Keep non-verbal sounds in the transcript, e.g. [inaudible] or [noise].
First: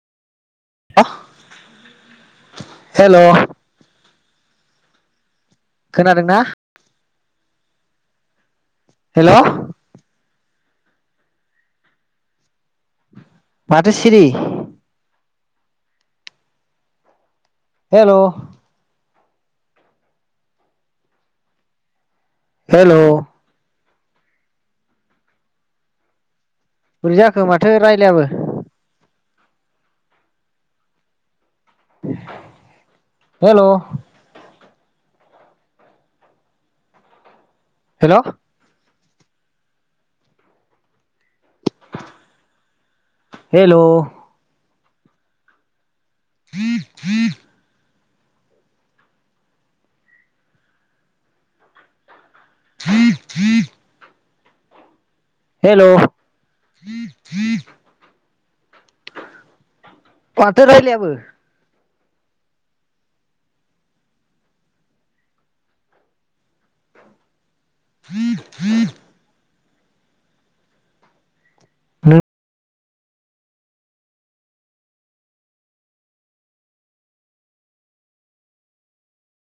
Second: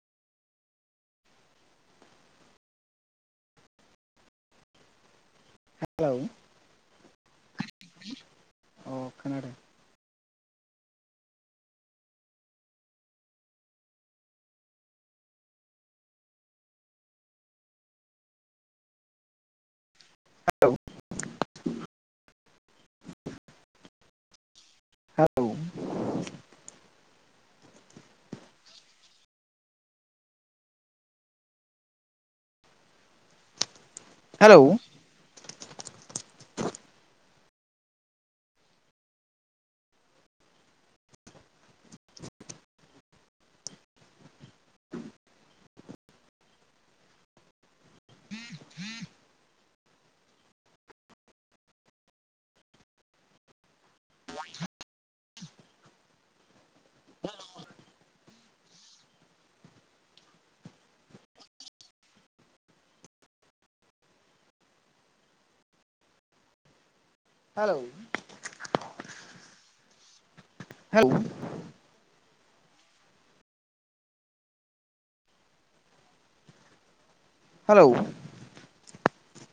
[unintelligible] हेल hello खोनादोंना? [unintelligible] Hello खोनादों माथो सिरि? हेल [unintelligible] हेल' औ बोरै जाखो माथो रायलायाबो? हेल' लौ हेलौ हेल' [inaudible] [inaudible] हेल' माथो रायलायाबो? Hello [inaudible] hello [unintelligible] hello